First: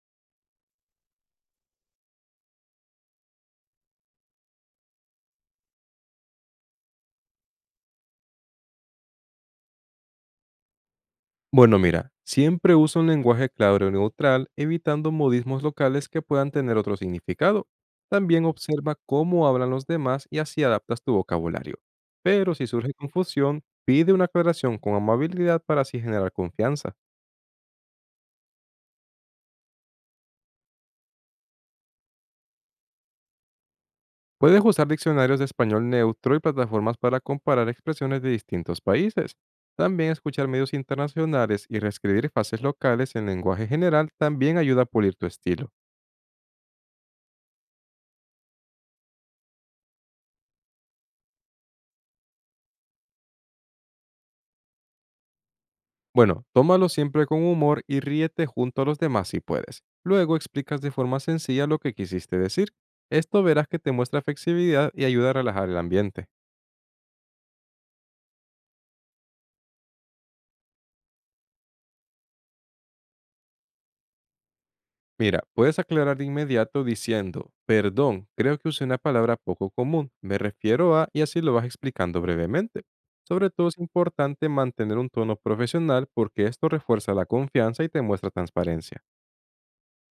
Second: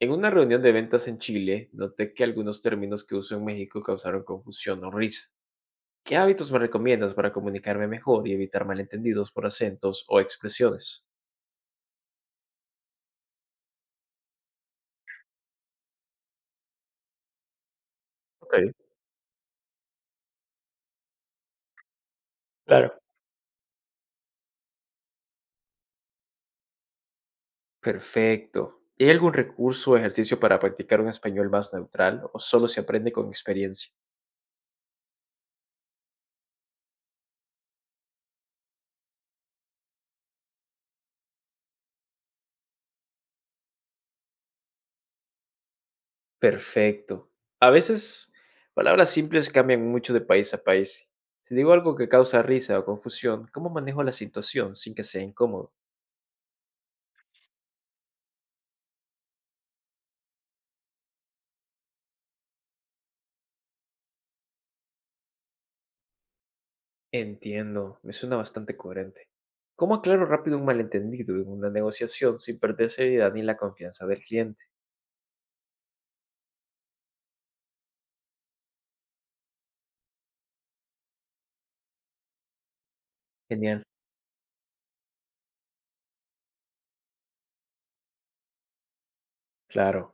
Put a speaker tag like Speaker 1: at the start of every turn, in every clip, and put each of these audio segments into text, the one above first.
Speaker 1: En una reunión de ventas en Chile, noté que algunos términos que uso en México causaron confusión o risa. ¿Qué hábitos me recomiendas para comunicarme mejor y evitar malentendidos por acentos o expresiones?
Speaker 2: Bueno, mira, siempre usa un lenguaje claro y neutral, evitando modismos locales que puedan tener otro significado. También
Speaker 1: Ok,
Speaker 2: observa cómo hablan los demás y así adaptas tu vocabulario. Pero si surge
Speaker 1: claro.
Speaker 2: confusión, pide una aclaración con amabilidad para así generar confianza.
Speaker 1: Perfecto. ¿Hay algún recurso o ejercicio para practicar un español más neutral o solo se aprende con experiencia?
Speaker 2: Puedes usar diccionarios de español neutro y plataformas para comparar expresiones de distintos países. También escuchar medios internacionales y reescribir frases locales en lenguaje general también ayuda a pulir tu estilo.
Speaker 1: Perfecto. A veces, palabras simples cambian mucho de país a país. Si digo algo que causa risa o confusión, ¿cómo manejo la situación sin que sea incómodo?
Speaker 2: Bueno, tómalo siempre con humor y ríete junto a los demás si puedes. Luego explicas de forma sencilla lo que quisiste decir. Esto verás que te muestra flexibilidad y ayuda a relajar el ambiente.
Speaker 1: Entiendo, me suena bastante coherente. ¿Cómo aclaro rápido un malentendido en una negociación sin perder seriedad ni la confianza del cliente?
Speaker 2: Mira, puedes aclarar de inmediato diciendo, perdón, creo que usé una palabra poco común, me refiero a, y así lo vas explicando brevemente. Sobre todo es
Speaker 1: Genial,
Speaker 2: importante mantener un tono profesional porque esto refuerza la confianza y te muestra transparencia.
Speaker 1: claro.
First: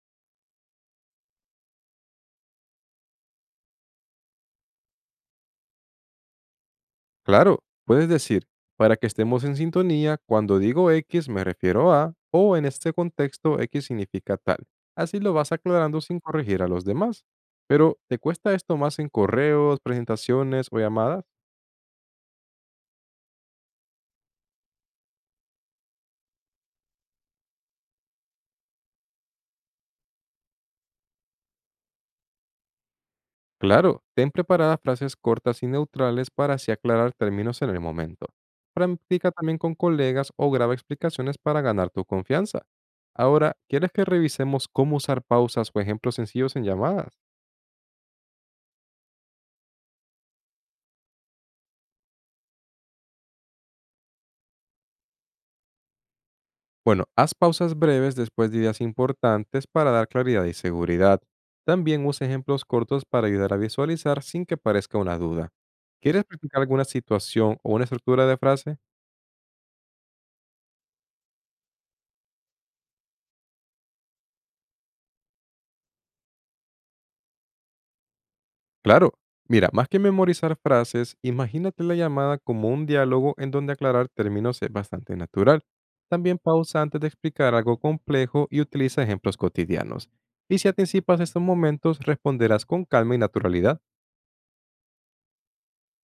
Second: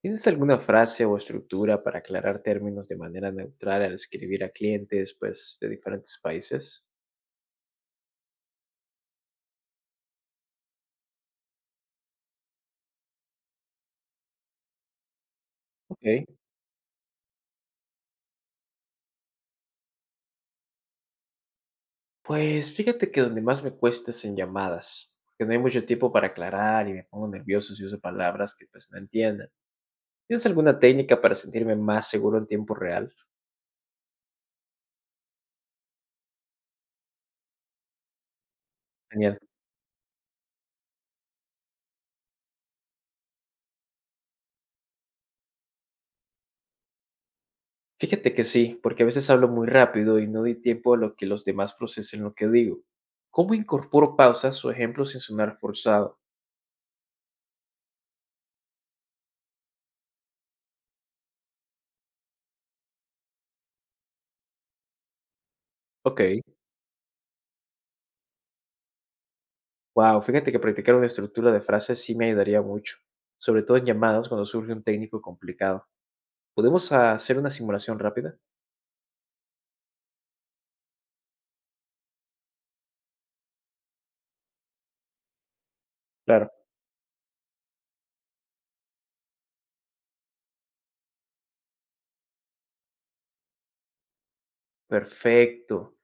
Speaker 1: ¿Tienes alguna frase o estructura para aclarar términos de manera neutral al escribir a clientes, pues, de diferentes países?
Speaker 2: Claro, puedes decir, para que estemos en sintonía, cuando digo X me refiero a, o en este contexto X significa tal. Así lo vas aclarando
Speaker 1: Ok.
Speaker 2: sin corregir a los demás. Pero, ¿te cuesta esto más en correos, presentaciones o llamadas?
Speaker 1: Pues fíjate que donde más me cuesta es en llamadas, porque no hay mucho tiempo para aclarar y me pongo nervioso si uso palabras que pues no entiendan. ¿Tienes alguna técnica para sentirme más seguro en tiempo real?
Speaker 2: Claro, ten preparadas frases cortas y neutrales para así aclarar términos en el momento. Practica
Speaker 1: Genial.
Speaker 2: también con colegas o graba explicaciones para ganar tu confianza. Ahora, ¿quieres que revisemos cómo usar pausas o ejemplos sencillos en llamadas?
Speaker 1: Fíjate que sí, porque a veces hablo muy rápido y no doy tiempo a lo que los demás procesen lo que digo. ¿Cómo incorporo pausas o ejemplos sin sonar forzado?
Speaker 2: Bueno, haz pausas breves después de ideas importantes para dar claridad y seguridad. También usa ejemplos cortos para ayudar a visualizar sin que parezca una duda.
Speaker 1: Ok,
Speaker 2: ¿Quieres practicar alguna situación o una estructura de frase?
Speaker 1: wow, fíjate que practicar una estructura de frases sí me ayudaría mucho, sobre todo en llamadas cuando surge un técnico complicado. ¿Podemos hacer una simulación rápida?
Speaker 2: Claro. Mira, más que memorizar frases, imagínate la llamada como un diálogo en donde aclarar términos es bastante natural. También
Speaker 1: Claro.
Speaker 2: pausa antes de explicar algo complejo y utiliza ejemplos cotidianos. Y si anticipas estos momentos, responderás con calma y naturalidad.
Speaker 1: Perfecto.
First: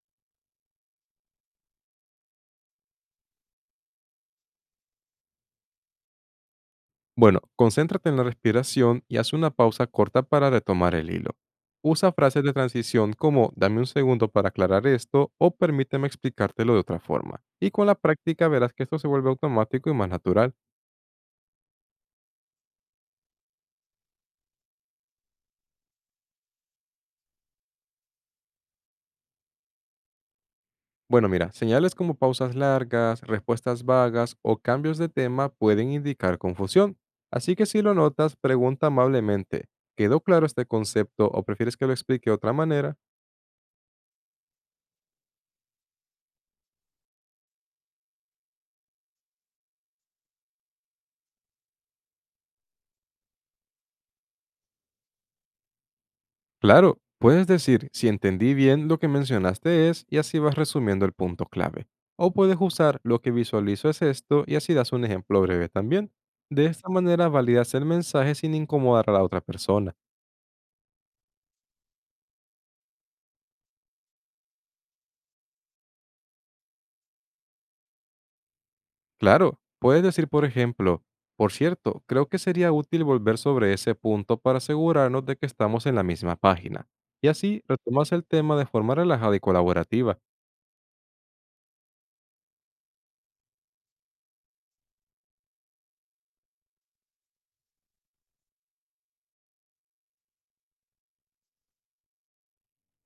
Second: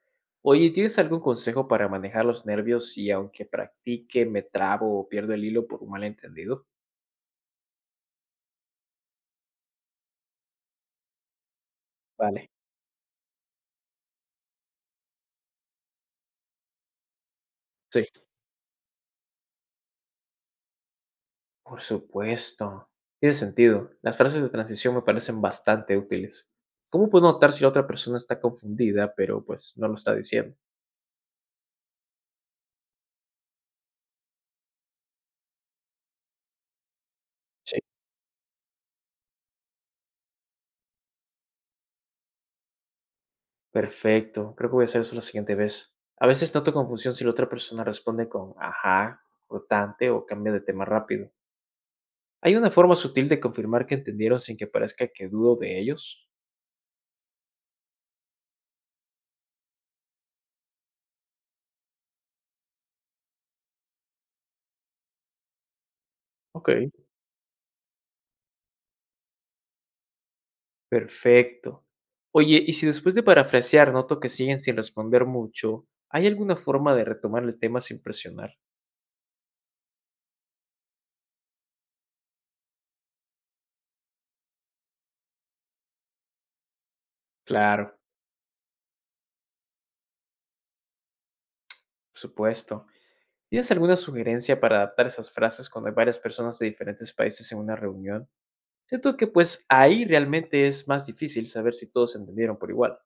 Speaker 1: Oye, ¿tienes algún consejo para manejar los nervios si aunque practique me trabo o pierdo el hilo por un malentendido?
Speaker 2: Bueno, concéntrate en la respiración y haz una pausa corta para retomar el hilo. Usa frases
Speaker 1: Vale.
Speaker 2: de transición como dame un segundo para aclarar esto o permíteme explicártelo de otra forma. Y con la
Speaker 1: Sí.
Speaker 2: práctica verás que esto se vuelve automático y más natural.
Speaker 1: Por supuesto. Tiene sentido. Las frases de transición me parecen bastante útiles. ¿Cómo puedo notar si la otra persona está confundida, pero pues no lo está diciendo?
Speaker 2: Bueno, mira, señales como pausas largas, respuestas vagas o cambios de tema pueden indicar confusión. Así que
Speaker 1: Sí.
Speaker 2: si lo notas, pregunta amablemente, ¿quedó claro este concepto o prefieres que lo explique de otra manera?
Speaker 1: Perfecto. Creo que voy a hacer eso la siguiente vez. A veces noto confusión si la otra persona responde con ajá, cortante o cambia de tema rápido. ¿Hay una forma sutil de confirmar que entendieron sin que parezca que dudo de ellos?
Speaker 2: Claro, puedes decir, si entendí bien lo que mencionaste es, y así vas resumiendo el punto clave. O puedes usar, lo que visualizo es esto, y así das un ejemplo breve también. De
Speaker 1: Ok.
Speaker 2: esta manera validas el mensaje sin incomodar a la otra persona.
Speaker 1: Perfecto. Oye, y si después de parafrasear noto que siguen sin responder mucho, ¿hay alguna forma de retomar el tema sin presionar?
Speaker 2: Claro, puedes decir, por ejemplo, por cierto, creo que sería útil volver sobre ese punto para asegurarnos de que estamos en la misma página. Y así
Speaker 1: Claro,
Speaker 2: retomas el tema de forma relajada y colaborativa.
Speaker 1: por supuesto. ¿Tienes alguna sugerencia para adaptar esas frases cuando hay varias personas de diferentes países en una reunión? Siento que pues ahí realmente es más difícil saber si todos entendieron por igual.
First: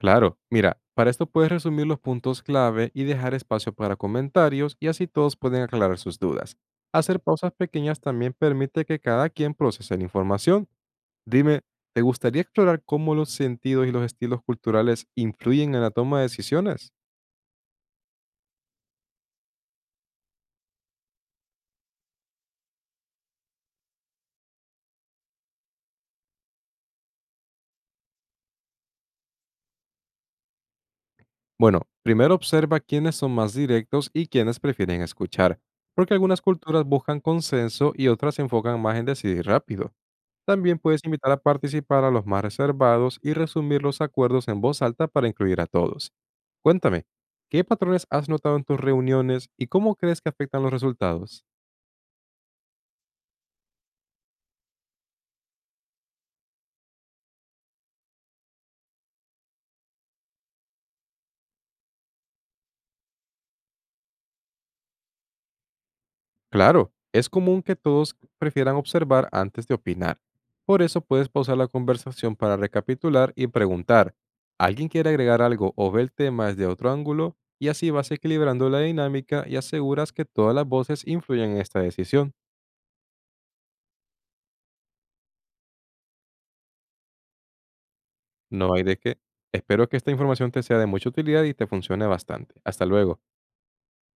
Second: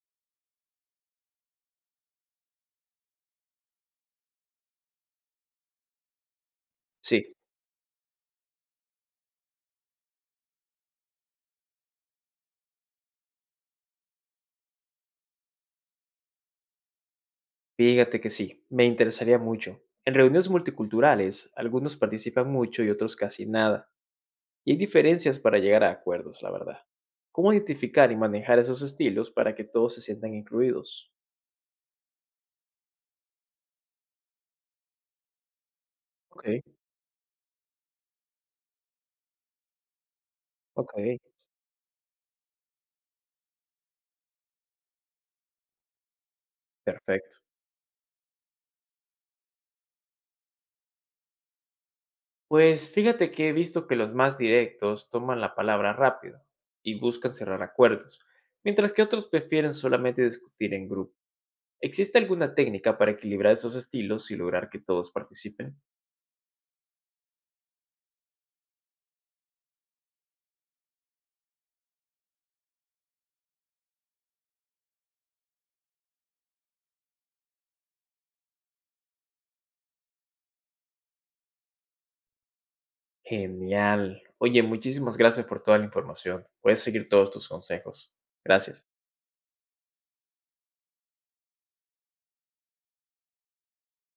Speaker 2: Claro, mira, para esto puedes resumir los puntos clave y dejar espacio para comentarios y así todos pueden aclarar sus dudas. Hacer
Speaker 1: Sí,
Speaker 2: pausas pequeñas también permite que cada quien procese la información. Dime, ¿te gustaría explorar cómo los sentidos y los estilos culturales influyen en la toma de decisiones?
Speaker 1: fíjate que sí, me interesaría mucho. En reuniones multiculturales, algunos participan mucho y otros casi nada, y hay diferencias para llegar a acuerdos, la verdad. ¿Cómo identificar y manejar esos estilos para que todos se sientan incluidos?
Speaker 2: Bueno, primero observa quiénes son más directos y quiénes prefieren escuchar, porque algunas
Speaker 1: Ok,
Speaker 2: culturas buscan consenso y otras se enfocan más en decidir rápido. También
Speaker 1: ok,
Speaker 2: puedes invitar a participar a los más reservados y resumir los acuerdos en voz alta para incluir a todos. Cuéntame,
Speaker 1: perfecto.
Speaker 2: ¿qué patrones has notado en tus reuniones y cómo crees que afectan los resultados?
Speaker 1: Pues fíjate que he visto que los más directos toman la palabra rápido y buscan cerrar acuerdos, mientras que otros prefieren solamente discutir en grupo. ¿Existe alguna técnica para equilibrar esos estilos y lograr que todos participen?
Speaker 2: Claro, es común que todos prefieran observar antes de opinar. Por eso puedes pausar la conversación para recapitular y preguntar, ¿alguien quiere agregar algo o ve el tema desde otro ángulo? Y así vas equilibrando la dinámica y aseguras que todas las voces influyen en esta decisión.
Speaker 1: Genial. Oye, muchísimas gracias por toda la información. Puedes seguir todos tus consejos.
Speaker 2: No hay
Speaker 1: Gracias.
Speaker 2: de qué. Espero que esta información te sea de mucha utilidad y te funcione bastante. Hasta luego.